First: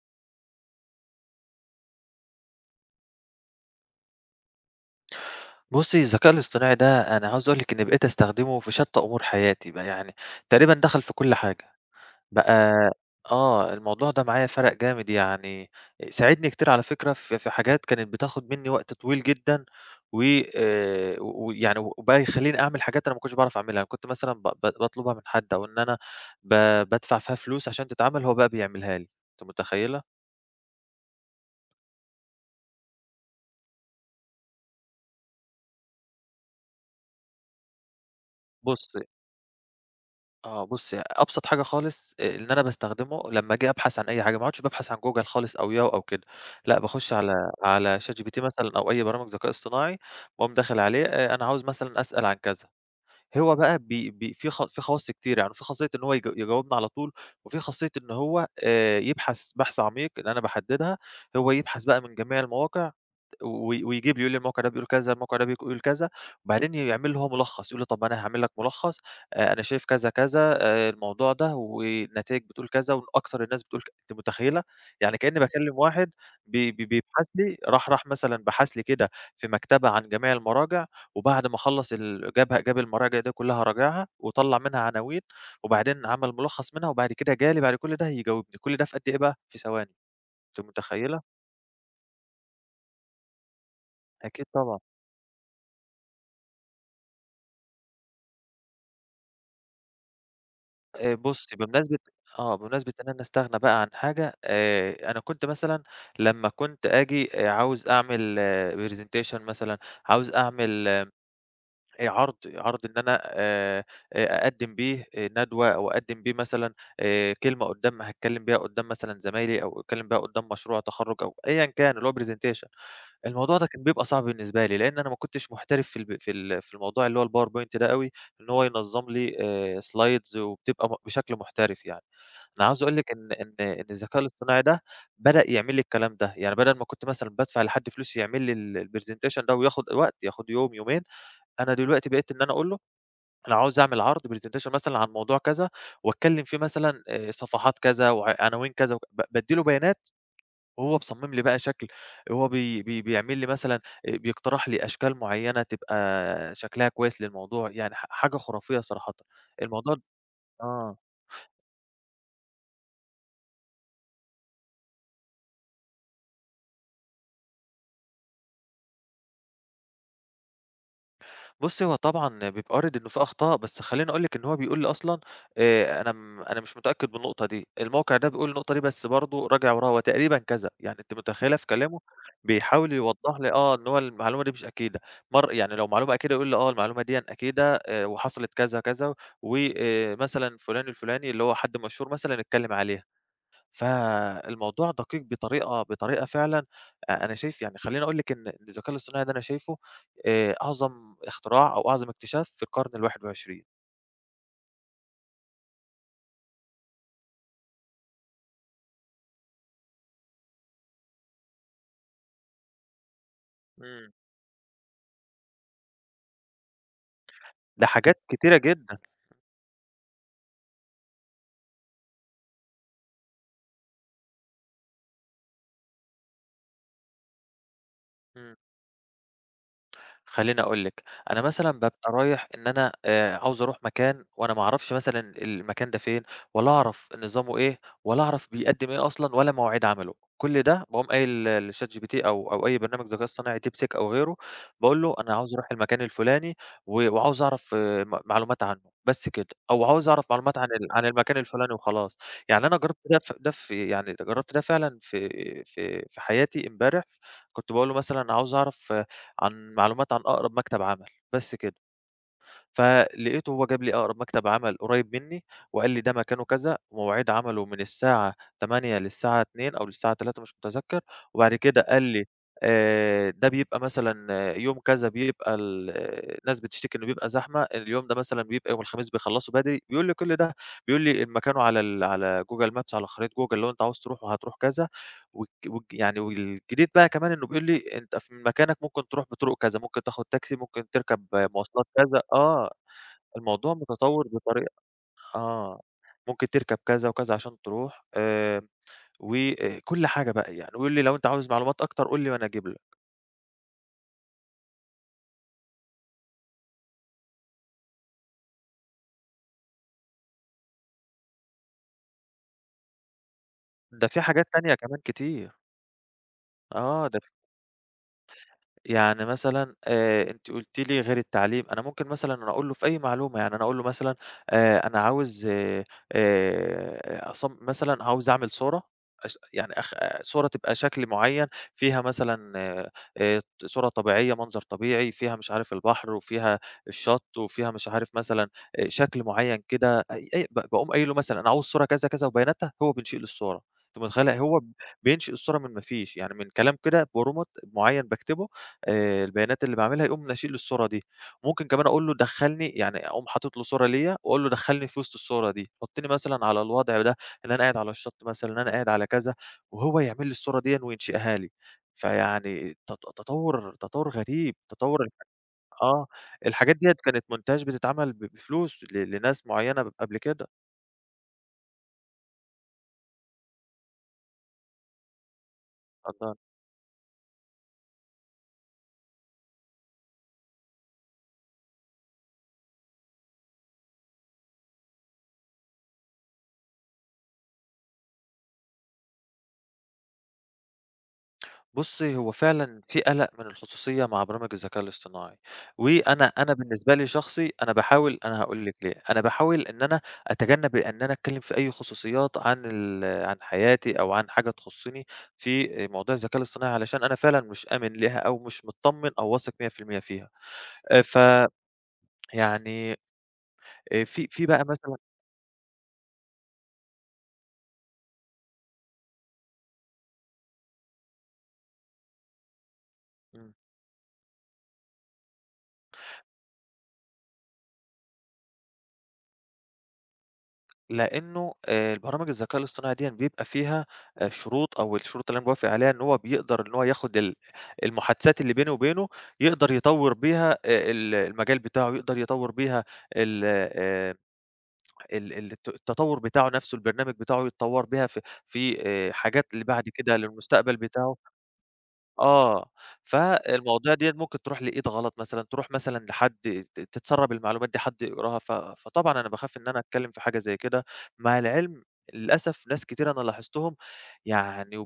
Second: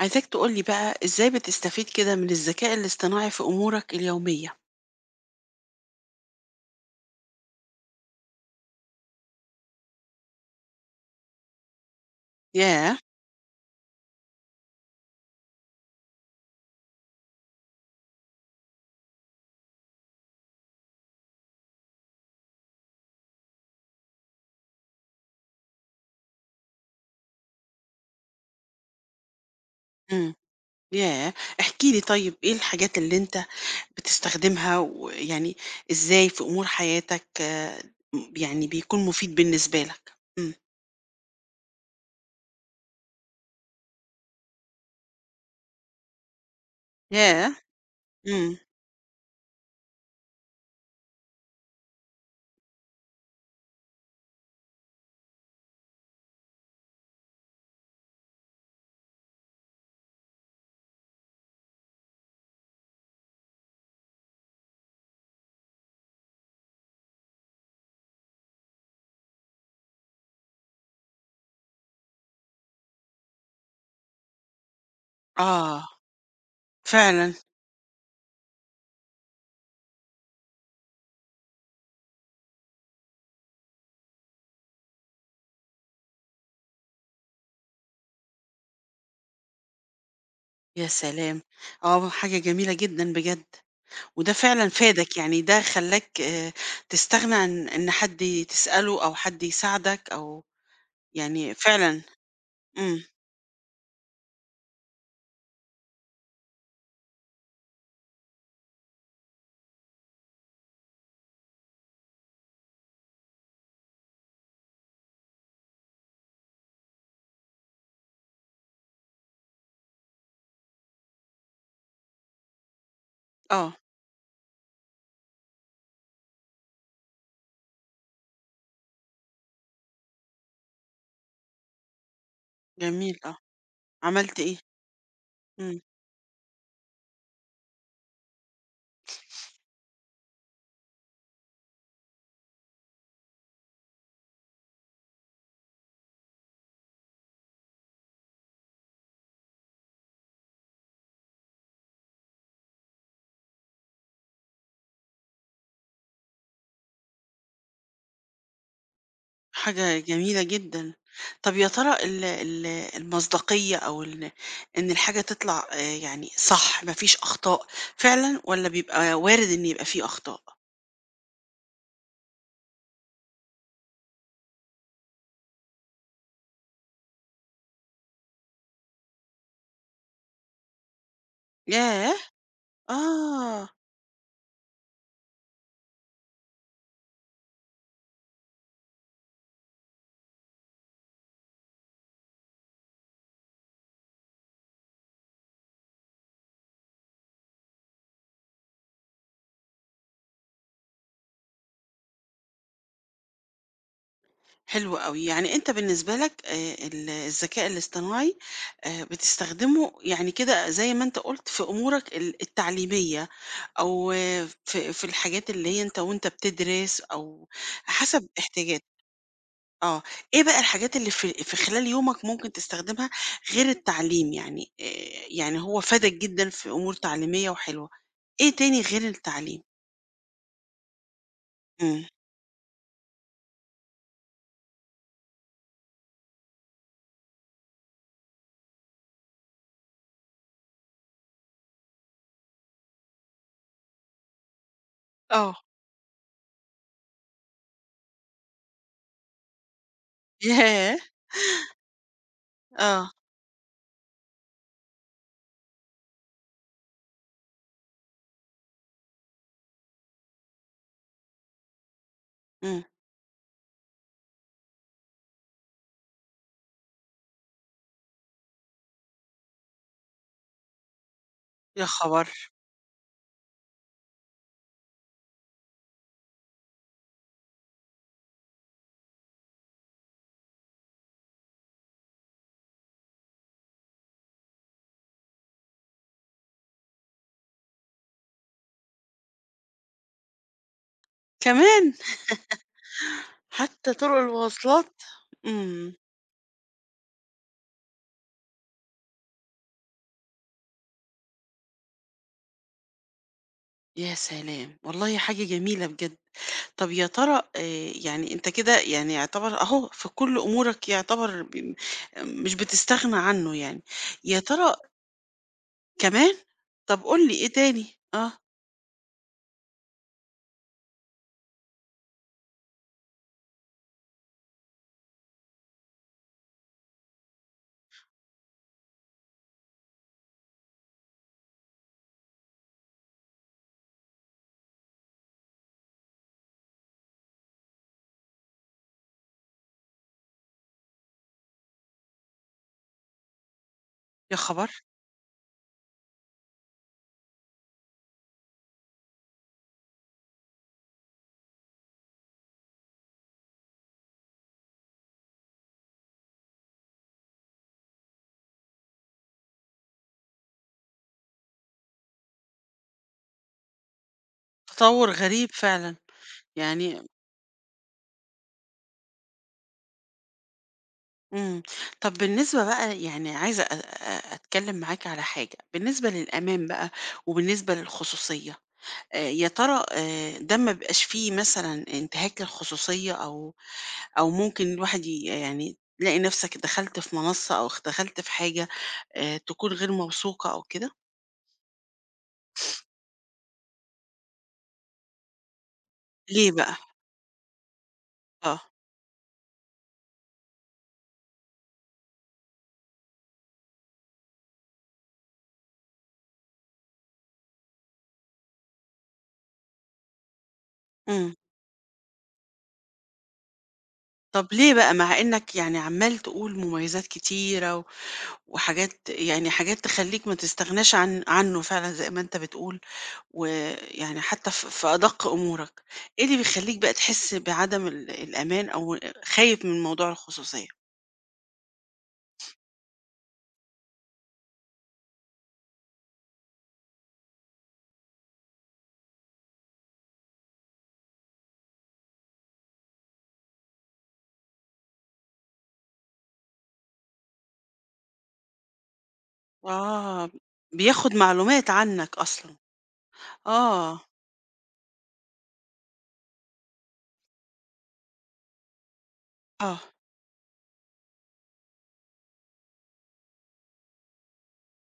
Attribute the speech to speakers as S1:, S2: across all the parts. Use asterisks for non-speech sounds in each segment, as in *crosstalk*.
S1: عايزاك تقول لي بقى إزاي بتستفيد كده من الذكاء الاصطناعي في أمورك اليومية؟
S2: بُصّي، الذكاء الاصطناعي ده أنا عاوز أقول لِك إني بقيت أستخدمه في شتى أمور حياتي بقى، يعني تقريبًا دخل في كل حاجة، بقى
S1: ياه!
S2: آه، الموضوع ده معايا فرَق جامد يعني، ساعدني كتير على فكرة في حاجات كانت بتاخد منّي وقت طويل جدًا، و ويعني وبقى يخلّيني أعمل حاجات أنا ما كنتش باعرف أعملها، كنت مثلًا ب ب باطلبها من حد أو إن أنا ب بادفع فيها فلوس عشان تتعمل، هو بقى بيعملها لي، أنتِ متخيّلة؟
S1: إمم، ياه! احكِ لي طيب إيه الحاجات اللي أنت بتستخدمها ويعني إزاي في أمور حياتك آه، م يعني
S2: بُصّي
S1: بيكون مفيد بالنسبة لك؟ إمم،
S2: آه بُصّي، أبسط حاجة خالص اللي أنا باستخدمه لمّا آجي أبحث عن أي حاجة، ما اقعدش بابحث عن Google خالص أو Yahoo أو كده، لأ باخُش على
S1: ياه!
S2: على ChatGPT
S1: إمم،
S2: مثلًا أو أي برامج ذكاء اصطناعي، واقوم داخل عليه أنا عاوز مثلًا أسأل عن كذا، هو بقى بي بي في في خواص كتير، يعني في خاصية إن هو يجاوبني على طول، وفي خاصية إن هو يبحث بحث عميق اللي أنا باحددها، هو يبحث بقى من جميع المواقع ويجيب لي يقول لي الموقع ده بيقول كذا، الموقع ده بيقول كذا، وبعدين يعمل لي هو ملخص، يقول لي طب ما أنا هاعمل لك ملخص، أنا شايف كذا، كذا، الموضوع ده والنتايج بتقول كذا وأكتر الناس بتقول أنتِ متخيلة؟ يعني كإني باكلم
S1: آه،
S2: واحد بي بي بيبحث
S1: فعلًا،
S2: لي راح راح مثلًا بحث لي كده في مكتبة عن جميع المراجع، وبعد ما خلّص ال جابها جاب المراجع دي كلها راجعها وطلّع منها عناوين، وبعدين عمل ملخص منها، وبعد كده جه لي بعد كل ده يجاوبني، كل ده في قد إيه بقى؟ في ثواني، أنتِ
S1: يا
S2: متخيلة؟
S1: سلام! آه، حاجة جميلة جدًا بجد، وده
S2: أكيد
S1: فعلًا
S2: طبعًا.
S1: فادك، يعني ده خلّاك تستغنى عن إن حد تسأله أو حد يساعدك أو يعني
S2: بُصّي، بمناسبة
S1: فعلًا،
S2: آه، بمناسبة
S1: إمم.
S2: إن أنا أستغنى بقى عن حاجة، أنا كنت مثلًا لمّا كنت آجي عاوز أعمل presentation مثلًا، عاوز أعمل عرض، عرض إن أنا أقدّم بيه ندوة أو أقدّم بيه مثلًا كلمة قدّام هاتكلّم بيها قدّام مثلًا زمايلي أو أتكلّم بيها قدّام مشروع تخرُّج أو أيًا كان اللي هو presentation. الموضوع ده
S1: آه،
S2: كان بيبقى صعب بالنسبة لي، لإن أنا ما كنتش محترف في الب في ال في الموضوع اللي هو الpowerpoint ده أوي، إن هو ينظّم لي slides وبتبقى بشكل محترف يعني. أنا عاوز أقول لِك
S1: جميل.
S2: إن إن إن الذكاء
S1: عملت إيه؟
S2: الاصطناعي ده بدأ يعمل
S1: إمم،
S2: لي الكلام ده، يعني بدل ما كنت مثلًا بادفع لحد فلوس يعمل لي الpresentation ده وياخد وقت، ياخد يوم، يومين، أنا دلوقتي بقيت إن أنا أقول له أنا عاوز أعمل عرض presentation مثلًا عن موضوع كذا وأتكلم فيه مثلًا صفحات كذا وعناوين كذا وك ب بادّي له بيانات وهو مصمم لي بقى شكل، هو بي بي بيعمل لي مثلًا بيقترح لي أشكال معيّنة تبقى شكلها كويس للموضوع، يعني حاجة خرافية صراحةً. الموضوع
S1: حاجة
S2: د
S1: جميلة جدًا.
S2: آه.
S1: طب يا ترى ال المصداقية أو إن الحاجة تطلع يعني صح ما فيش أخطاء فعلًا والّا بيبقى وارد إن يبقى في أخطاء؟
S2: بُصّي، هو طبعًا بيبقى وارد إنه في أخطاء، بس خلّيني أقول لِك إن هو بيقول لي أصلًا أنا مش متأكد من النقطة دي، الموقع ده بيقول النقطة دي بس برضه راجع وراها، هو تقريبًا كذا، يعني أنتِ متخيّلة في كلامه
S1: ياه!
S2: بيحاول يوضّح لي
S1: آه.
S2: آه، إن هو المعلومة دي مش أكيدة، يعني لو معلومة أكيدة يقول لي آه، المعلومة ديًا أكيدة وحصلت كذا، كذا، وآآ مثلًا فلان الفلاني اللي هو حد مشهور مثلًا اتكلم عليها. فالموضوع دقيق بطريقة فعلًا أنا شايف يعني خلّيني أقول لِك إن الذكاء الاصطناعي ده أنا شايفه أعظم اختراع أو أعظم اكتشاف في القرن ال21.
S1: حلو أوي، يعني أنت بالنسبة لك الذكاء الاصطناعي بتستخدمه يعني كده زي ما أنت قُلت في أمورك التعليمية أو
S2: إمم.
S1: في في الحاجات اللي هي أنت وأنت بتدرس أو
S2: لحاجات
S1: حسب
S2: كتيرة
S1: احتياجاتك،
S2: جدًا.
S1: آه، إيه بقى الحاجات اللي في خلال يومك ممكن تستخدمها غير التعليم يعني هو فادك جدًا في أمور تعليمية وحلوة، إيه تاني غير التعليم؟
S2: خلّيني أقول لِك، أنا مثلًا
S1: إمم.
S2: بابقى رايح إن أنا عاوز أروح مكان وأنا ما أعرفش مثلًا المكان ده فين، ولا أعرف نظامه إيه، ولا أعرف بيقدّم إيه أصلًا، ولا مواعيد عمله، كل ده باقوم قايل لChatGPT أو أي برنامج ذكاء اصطناعي DeepSeek أو غيره، باقول له أنا
S1: آه.
S2: عاوز أروح المكان الفلاني وعاوز أعرف آه، معلومات عنه، بس كده، أو عاوز أعرف معلومات عن
S1: ياه!
S2: عن المكان الفلاني وخلاص، يعني أنا جرّبت
S1: آه،
S2: ده ف ده في يعني جرّبت ده فعلًا في حياتي امبارح، كنت باقول له مثلًا عاوز أعرف عن معلومات عن أقرب مكتب عمل، بس كده.
S1: إمم،
S2: فلقيته هو جاب لي أقرب مكتب عمل قريب منّي، وقال لي ده مكانه كذا، ومواعيد عمله من الساعة 08:00 للساعة 14:00 أو للساعة 15:00 مش متذكّر، وبعد كده
S1: يا
S2: قال لي
S1: خبر!
S2: ده بيبقى مثلًا آه، يوم كذا بيبقى آه، الناس بتشتكي إنه بيبقى زحمة، اليوم ده مثلًا بيبقى يوم الخميس بيخلّصوا بدري، بيقول لي كل ده، بيقول لي مكانه على على Google Maps على خريطة Google لو أنت عاوز تروحه هتروح كذا، والج والج يعني والجديد بقى كمان إنه بيقول لي: "أنت من مكانك ممكن تروح بطرق كذا، ممكن تاخد تاكسي، ممكن تركب مواصلات
S1: كمان!
S2: كذا." آه، الموضوع
S1: حتى طرق
S2: متطوّر بطريقة
S1: المواصلات؟
S2: آه،
S1: إمم،
S2: ممكن تركب كذا وكذا عشان تروح، وكل حاجة بقى يعني، ويقول لي: "لو أنت عاوز معلومات أكتر قُل لي وأنا أجيب لك."
S1: يا سلام! والله حاجة جميلة بجد. طب يا ترى يعني أنت كده يعني يعتبر أهو في كل أمورك يعتبر مش بتستغنى عنه يعني.
S2: ده في
S1: يا
S2: حاجات تانية
S1: ترى
S2: كمان كتير،
S1: كمان! طب
S2: آه، ده
S1: قُل لي إيه تاني؟ آه،
S2: يعني مثلًا أنتِ قُلتِ لي غير التعليم، أنا ممكن مثلًا أنا أقول له في أي معلومة، يعني أنا أقول له مثلًا أنا عاوز مثلًا عاوز أعمل صورة يعني آه، صورة تبقى شكل معيّن فيها مثلًا صورة طبيعية، منظر طبيعي، فيها مش عارف البحر وفيها الشط وفيها مش عارف مثلًا شكل معيّن كده، أي أي ب باقوم قايل له مثلًا أنا عاوز صورة كذا، كذا وبياناتها، هو بينشئ لي الصورة، أنتِ
S1: يا
S2: متخيلة هو
S1: خبر!
S2: بينشئ الصورة من ما فيش، يعني من كلام كده prompt معيّن باكتبه البيانات اللي باعملها، يقوم ناشئ لي الصورة دي. ممكن كمان أقول له دخّلني يعني أقوم حاطط له صورة ليّا وأقول له دخّلني في وسط الصورة دي، حُطّني مثلًا على الوضع ده، إن أنا قاعد على الشط مثلًا، إن أنا قاعد على كذا، وهو يعمل لي الصورة ديًّا وينشئها لي. فيعني تطوّر غريب، تطوّر
S1: تطوّر
S2: الح
S1: غريب فعلًا،
S2: آه، الحاجات ديّة
S1: يعني
S2: كانت montage بتتعمل بفلوس لناس معيّنة قبل كده.
S1: إمم. طب بالنسبة بقى يعني عايزة أ أ أتكلم معاك على حاجة، بالنسبة للأمان بقى وبالنسبة للخصوصية. يا ترى ده ما بيبقاش فيه مثلًا انتهاك للخصوصية أو ممكن الواحد يعني تلاقي نَفْسك دخلت في منصة أو دخلت في حاجة تكون غير موثوقة أو كده؟
S2: بُصّي، هو فعلًا في قَلَق من الخصوصية مع برامج الذكاء الاصطناعي، وأنا
S1: ليه
S2: أنا
S1: بقى؟
S2: بالنسبة لي شخصي أنا باحاول أنا
S1: آه،
S2: هاقول لِك ليه، أنا باحاول إن أنا أتجنب إن أنا أتكلّم في أي خصوصيات عن عن حياتي أو عن حاجة تخصّني في موضوع الذكاء الاصطناعي، علشان أنا فعلًا مش آمن ليها أو مش متطمّن أو واثق 100% فيها. ف
S1: إمم.
S2: يعني في في
S1: طَب
S2: بقى
S1: ليه بقى
S2: مثلًا
S1: مع إنّك يعني عمّال تقول مميزات كتيرة وحاجات يعني حاجات تخلّيك ما تستغناش عنّه فعلًا زي ما أنت بتقول،
S2: إمم.
S1: ويعني حتّى في أدق أمورك، إيه اللي بيخلّيك بقى تحس بعدم الأمان أو خايف من موضوع الخصوصية؟
S2: لإنه البرامج الذكاء الاصطناعي ديًّا بيبقى فيها شروط أو الشروط اللي أنا باوافق عليها إن هو بيقدر إن هو ياخد المحادثات اللي بيني وبينه، يقدر يطوّر بيها ال المجال بتاعه، يقدر يطوّر بيها ال ال ال الت التطوّر بتاعه نَفْسه، البرنامج بتاعه يتطوّر بيها في حاجات اللي بعد كده
S1: آه،
S2: للمستقبل
S1: بياخد
S2: بتاعه.
S1: معلومات عنك أصلًا.
S2: آه، فالمواضيع
S1: آه،
S2: ديّة ممكن تروح لإيد غلط مثلًا، تروح مثلًا لحد تتسرب المعلومات دي حد يقراها، فطبعًا أنا باخاف إن أنا
S1: آه،
S2: أتكلم في حاجة زي كده، مع العلم للأسف ناس كتير أنا لاحظتهم يعني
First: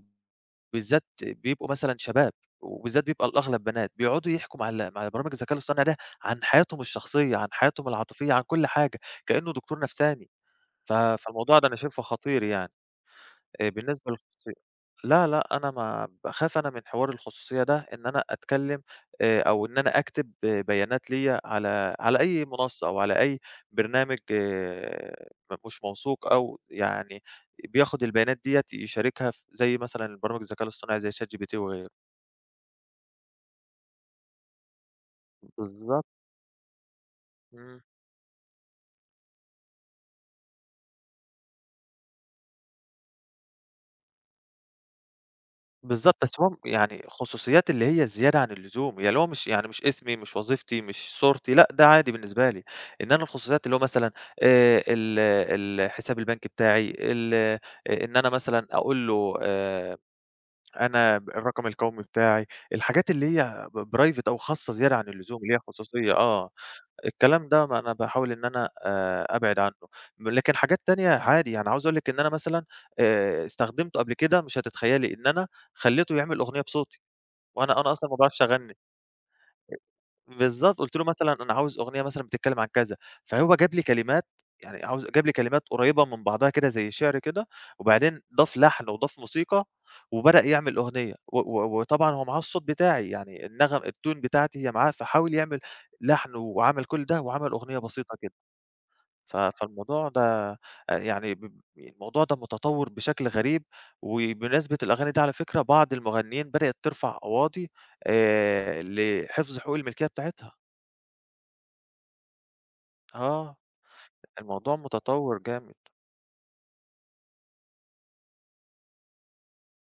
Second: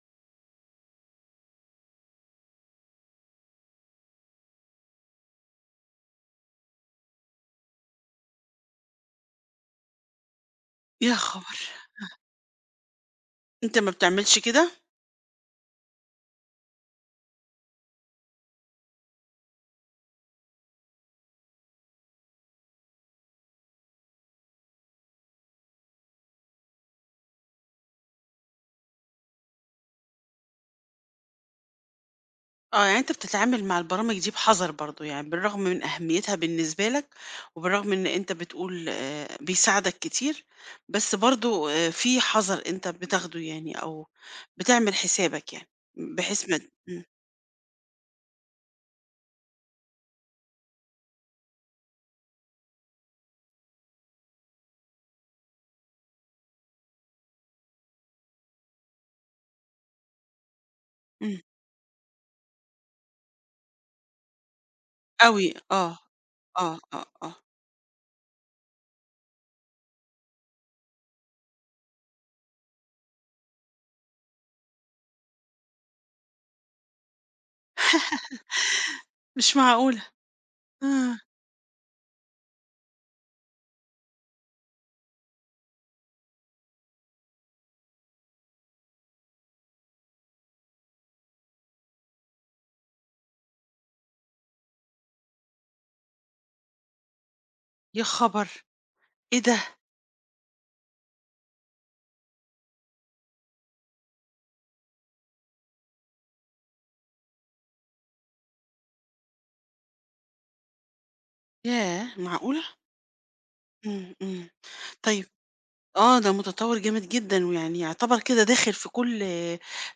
S2: وبالذات بيبقوا مثلًا شباب، وبالذات بيبقى الأغلب بنات، بيقعدوا يحكوا مع مع برامج الذكاء الاصطناعي ده عن حياتهم الشخصية، عن حياتهم العاطفية، عن كل حاجة، كأنه دكتور نفساني،
S1: يا
S2: فالموضوع
S1: خبر!
S2: ده أنا شايفه خطير يعني.
S1: أنت ما
S2: بالنسبة
S1: بتعملش
S2: للخصوصية
S1: كده؟
S2: لا، لأ، أنا ما باخاف أنا من حوار الخصوصية ده إن أنا أتكلّم أو إن أنا أكتب آه، بيانات ليّا على أي منصّة أو على أي برنامج آه، مش موثوق أو يعني بياخُد البيانات ديّة يشاركها زي مثلًا البرامج الذكاء الاصطناعي زي ChatGPT وغيره.
S1: آه، يعني أنت بتتعامل مع البرامج دي بحذر برضه، يعني بالرغم من
S2: بالضبط.
S1: أهميتها بالنسبة لك،
S2: إمم.
S1: وبالرغم إن أنت بتقول بيساعدك كتير، بس برضه في حذر أنت بتاخده يعني أو بتعمل حسابك يعني،
S2: بالضبط، بس
S1: بحيث ما
S2: هو يعني
S1: إمم،
S2: خصوصيات اللي هي الزيادة عن اللزوم، يعني اللي هو مش يعني مش اسمي، مش وظيفتي، مش صورتي، لأ ده عادي بالنسبة لي، إن أنا الخصوصيات اللي هو مثلًا ال الحساب البنكي بتاعي، ال آه، إن أنا مثلًا أقول له أنا
S1: إمم،
S2: الرقم القومي بتاعي، الحاجات اللي هي private أو خاصة زيادة عن اللزوم، اللي
S1: أوي،
S2: هي
S1: آه،
S2: خصوصية، آه.
S1: آه، آه، آه،
S2: الكلام ده ما أنا باحاول إن أنا أبعد عنّه، لكن حاجات تانية عادي، يعني عاوز أقول لِك إن أنا مثلًا استخدمته قبل كده مش هتتخيّلي، إن أنا خلّيته يعمل أغنية بصوتي، وأنا أصلًا ما باعرفش أغنّي،
S1: مش معقولة!
S2: بالضبط، قُلت له
S1: آه،
S2: مثلًا أنا عاوز أغنية مثلًا بتتكلّم عن كذا، فهو جاب لي كلمات يعني جاب لي كلمات قريّبة من بعضها كده زي شِعر كده، وبعدين ضاف لحن وضاف موسيقى، وبدأ يعمل أغنية، و و وطبعًا هو معاه الصوت بتاعي، يعني النغم الtune بتاعتي هي معاه، فحاول يعمل لحن وعمل كل ده وعمل أغنية
S1: يا
S2: بسيطة كده.
S1: خبر! إيه ده!
S2: فالموضوع ده يعني ب الموضوع ده متطوّر بشكل غريب، وبمناسبة الأغاني دي على فكرة بعض المغنيين بدأت ترفع قواضي لحفظ حقوق الملكية بتاعتها.
S1: ياه معقولة!
S2: آه،
S1: إمم، إمم،
S2: الموضوع
S1: طيب
S2: متطوّر جامد.
S1: آه، ده متطوّر جامد جدًا، ويعني يعتبر كده داخل في كل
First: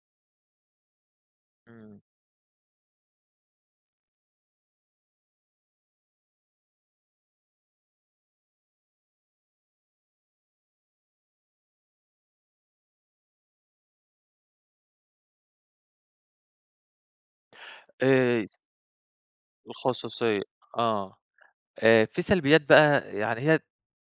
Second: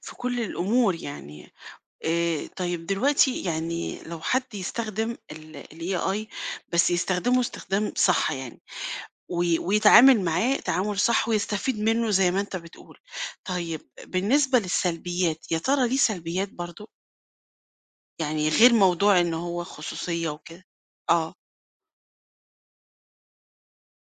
S1: في كل الأمور يعني.
S2: إمم.
S1: طيب دلوقتي يعني لو حد يستخدم الAI بس يستخدمه استخدام صح يعني، ويتعامل معاه تعامل صح ويستفيد منه زي ما أنت بتقول. طيب بالنسبة للسلبيات، يا ترى ليه سلبيات برضه؟
S2: آآ
S1: يعني غير موضوع إن هو خصوصية
S2: الخصوصية،
S1: وكده؟
S2: آه.
S1: آه،
S2: في سلبيات بقى يعني هي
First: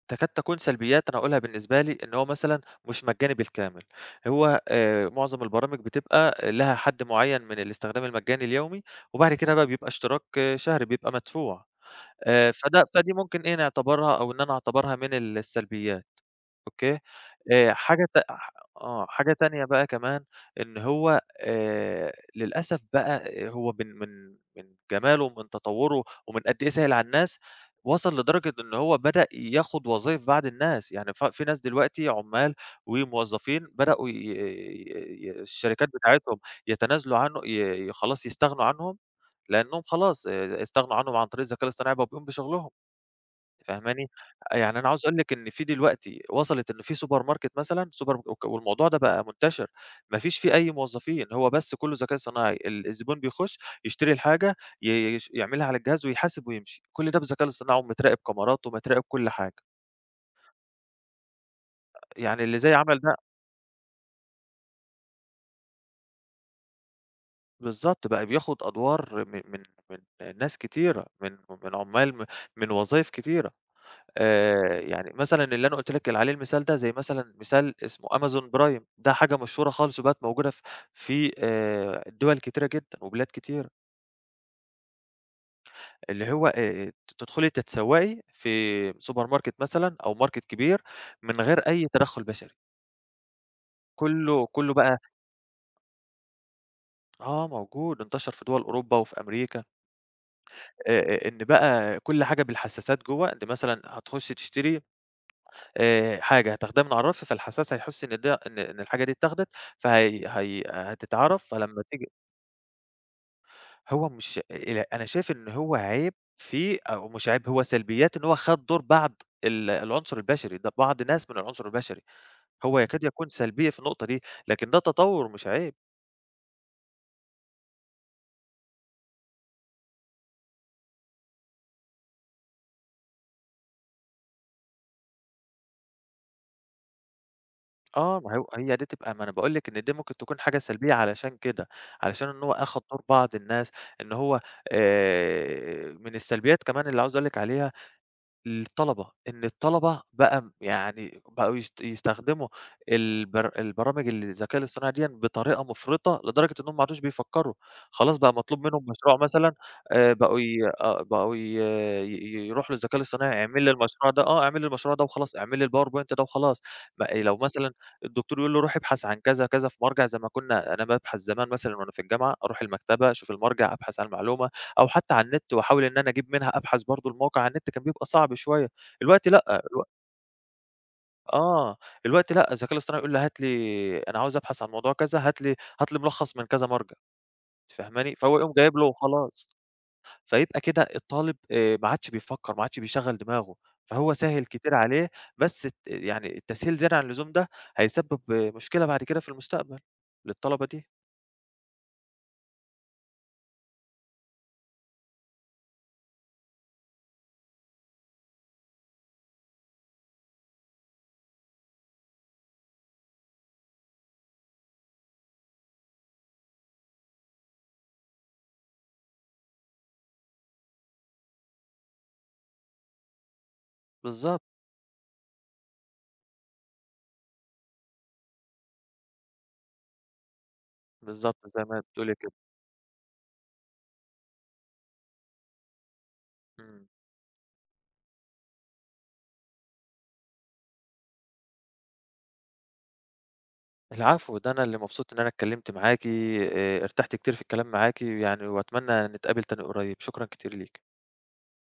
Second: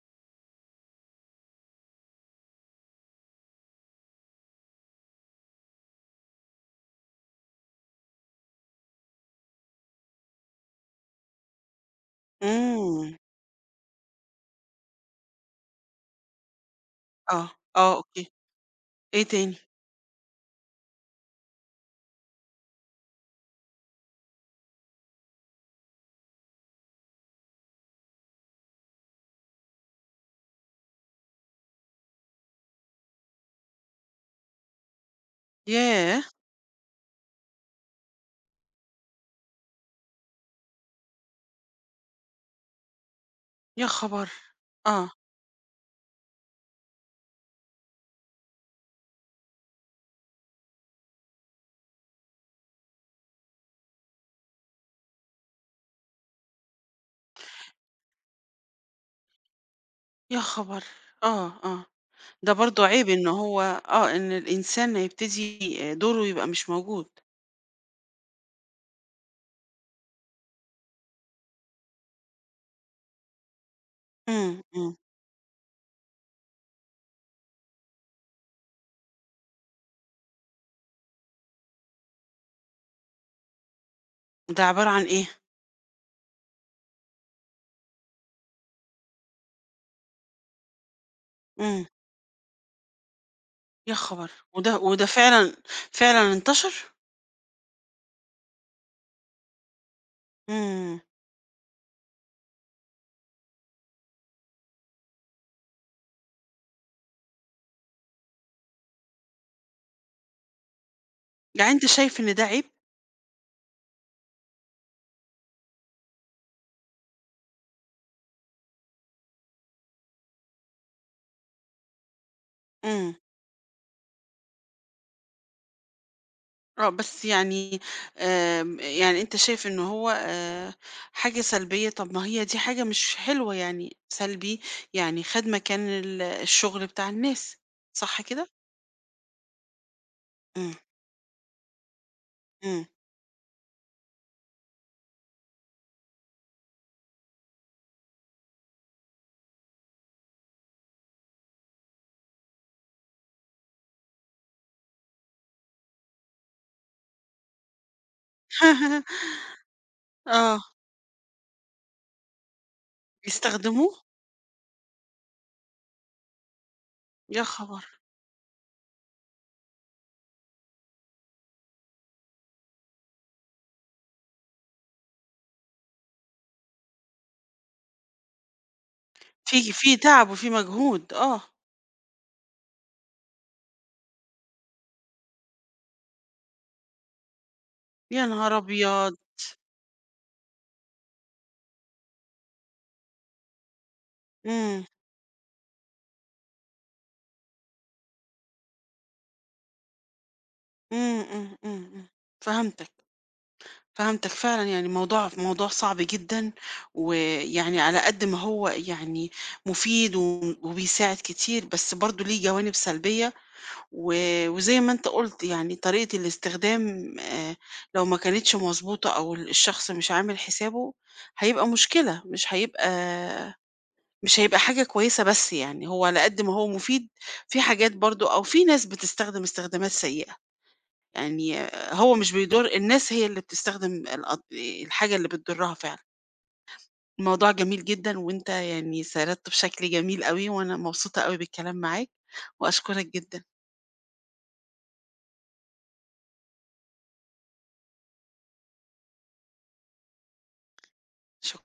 S2: تكاد تكون سلبيات أنا هاقولها بالنسبة لي، إن هو مثلًا مش مجاني بالكامل، هو معظم البرامج بتبقى لها حد معيّن من الاستخدام المجاني اليومي، وبعد كده بقى بيبقى اشتراك آه، شهري بيبقى مدفوع، فدي
S1: إمم،
S2: ممكن إيه نعتبرها أو إن أنا أعتبرها من السلبيات. أوكي،
S1: آه، آه،
S2: حاجة ت
S1: أوكي.
S2: ح آه،
S1: إيه
S2: حاجة
S1: تاني؟
S2: تانية بقى كمان إن هو للأسف بقى هو من جماله ومن تطوّره ومن قد إيه سهل على الناس، وصل لدرجة إن هو بدأ ياخد وظايف بعض الناس، يعني في ناس دلوقتي عُمّال وموظفين بدأوا ي ي الشركات
S1: ياه!
S2: بتاعتهم يتنازلوا عنه خلاص يستغنوا عنهم، لإنهم خلاص استغنوا عنهم عن طريق الذكاء الاصطناعي بقوا بيقوموا بشغلهم. أنتِ
S1: يا
S2: فاهماني؟
S1: خبر!
S2: آه، يعني أنا عاوز
S1: آه.
S2: أقول لِك إن في دلوقتي وصلت إن في سوبر ماركت مثلًا سوبر وك والموضوع ده بقى منتشر، ما فيش فيه أي موظفين، هو بس كلّه ذكاء صناعي، الزبون بيخش يشتري الحاجة ي يش يعملها على الجهاز ويحاسب ويمشي، كل ده بالذكاء الاصطناعي ومتراقب كاميرات ومتراقب كل حاجة،
S1: يا خبر! آه، آه.
S2: يعني
S1: ده
S2: اللي زي
S1: برضه
S2: عمل
S1: عيب
S2: ده
S1: إن هو إن الإنسان يبتدي دوره يبقى مش موجود.
S2: بالضبط، بقى بياخد أدوار من ناس كتيرة، من عُمّال، من وظايف كتيرة.
S1: إمم، إمم.
S2: يعني مثلًا اللي أنا قُلت لِك عليه المثال ده، زي مثلًا مثال اسمه Amazon Prime ده حاجة مشهورة خالص وبقت موجودة في دول كتيرة جدًا وبلاد كتيرة،
S1: ده عبارة عن إيه؟
S2: اللي هو ت تدخلي تتسوقي في سوبر ماركت مثلًا أو ماركت كبير من غير
S1: إمم.
S2: أي تدخُّل بشري،
S1: يا خبر!
S2: كُلّه
S1: وده
S2: بقى
S1: وده فعلًا فعلًا انتشر؟
S2: آه، موجود انتشر في دول أوروبا وفي أمريكا،
S1: إمم.
S2: إن بقى كل حاجة بالحساسات جوّه، أنتِ مثلًا هتخشي تشتري حاجة هتاخدها من على الرف، فالحساس هيحس إن ده إن إن الحاجة دي اتاخدت، فهي هتتعرف،
S1: يعني
S2: فلمّا
S1: أنت
S2: تيجي
S1: شايف إن ده عيب؟
S2: هو مش ال أنا شايف إن هو عيب فيه أو مش عيب، هو سلبيات إن هو خَد دور بعض العنصر البشري، ده بعض ناس من العنصر البشري، هو يكاد
S1: إمم.
S2: يكون سلبية في النقطة دي، لكن ده تطوُّر مش عيب.
S1: آه، بس يعني يعني أنت شايف إن هو حاجة سلبية، طب ما هي دي حاجة مش حلوة يعني سلبي، يعني خَد مكان الشغل بتاع الناس،
S2: آه،
S1: صح
S2: ما
S1: كده؟
S2: هو هي دي تبقى ما أنا باقول لِك إن دي ممكن تكون حاجة
S1: إمم،
S2: سلبية علشان كده، علشان إن هو أخَد
S1: إمم.
S2: دور بعض الناس، إن هو من السلبيات كمان اللي عاوز أقول لِك عليها الطلبة، إن الطلبة بقى يعني بقوا يستخدموا البرامج اللي الذكاء الاصطناعي ديًا بطريقة مُفرطة، لدرجة إنهم ما عادوش بيفكّروا، خلاص بقى مطلوب منهم مشروع
S1: *laughs*
S2: مثلًا
S1: آه.
S2: بقوا ي ي يروحوا للذكاء الاصطناعي اعمل لي
S1: يستخدموه؟
S2: المشروع ده آه، اعمل لي المشروع ده وخلاص، اعمل لي الpowerpoint ده وخلاص، ما إيه، لو
S1: يا
S2: مثلًا
S1: خبر!
S2: الدكتور يقول له روح ابحث عن كذا، كذا في مَرجع زي ما كنّا أنا بابحث زمان مثلًا وأنا في الجامعة، أروح المكتبة أشوف المَرجع أبحث عن المعلومة. أو حتى على النت وأحاول إن أنا أجيب منها أبحث برضه الموقع على النت كان بيبقى صعب شوية، الوقتي لأ،
S1: في
S2: الو
S1: في تعب وفي مجهود، آه،
S2: آه، الوقتي لأ، الذكاء الاصطناعي يقول لي هات لي أنا عاوز أبحث عن موضوع كذا، هات لي ملخص من كذا مرجع، فاهماني؟
S1: يا
S2: فهو يقوم
S1: نهار
S2: جايب له
S1: أبيض!
S2: وخلاص، فيبقى كده الطالب ما عادش بيفكّر، ما عادش بيشغّل دماغه، فهو سهِّل كتير
S1: إمم،
S2: عليه، بس يعني التسهيل زيادة عن اللزوم ده هيسبب آه، مشكلة بعد كده في المستقبل للطلبة دي،
S1: إمم، إمم، إمم، إمم، فهمتك، فهمتك فعلًا يعني موضوع موضوع صعب جدًا، ويعني على قد ما هو يعني مفيد وبيساعد كتير، بس برضه ليه جوانب سلبية، و وزي ما أنت قُلت يعني طريقة الاستخدام لو ما كانتش مضبوطة أو الشخص مش عامل حسابه، هيبقى مشكلة، مش هيبقى مش
S2: بالضبط،
S1: هيبقى حاجة كويسة بس يعني، هو على قد ما هو مفيد، في حاجات برضه أو في ناس بتستخدم استخدامات سيئة،
S2: بالضبط زي
S1: يعني
S2: ما
S1: هو
S2: بتقولي كده،
S1: مش بيضر، الناس هي اللي بتستخدم الحاجة اللي بتضرها فعلًا.
S2: إمم.
S1: الموضوع جميل جدًا، وأنت يعني سردته بشكل جميل أوي، وأنا مبسوطة أوي بالكلام معاك، وأشكرك جدًا،
S2: العفو، ده أنا اللي مبسوط إن أنا اتكلمت معاكِ، ارتحت كتير في الكلام معاكِ يعني وأتمنى نتقابل تاني قريب، شكرًا كتير ليكِ.
S1: شك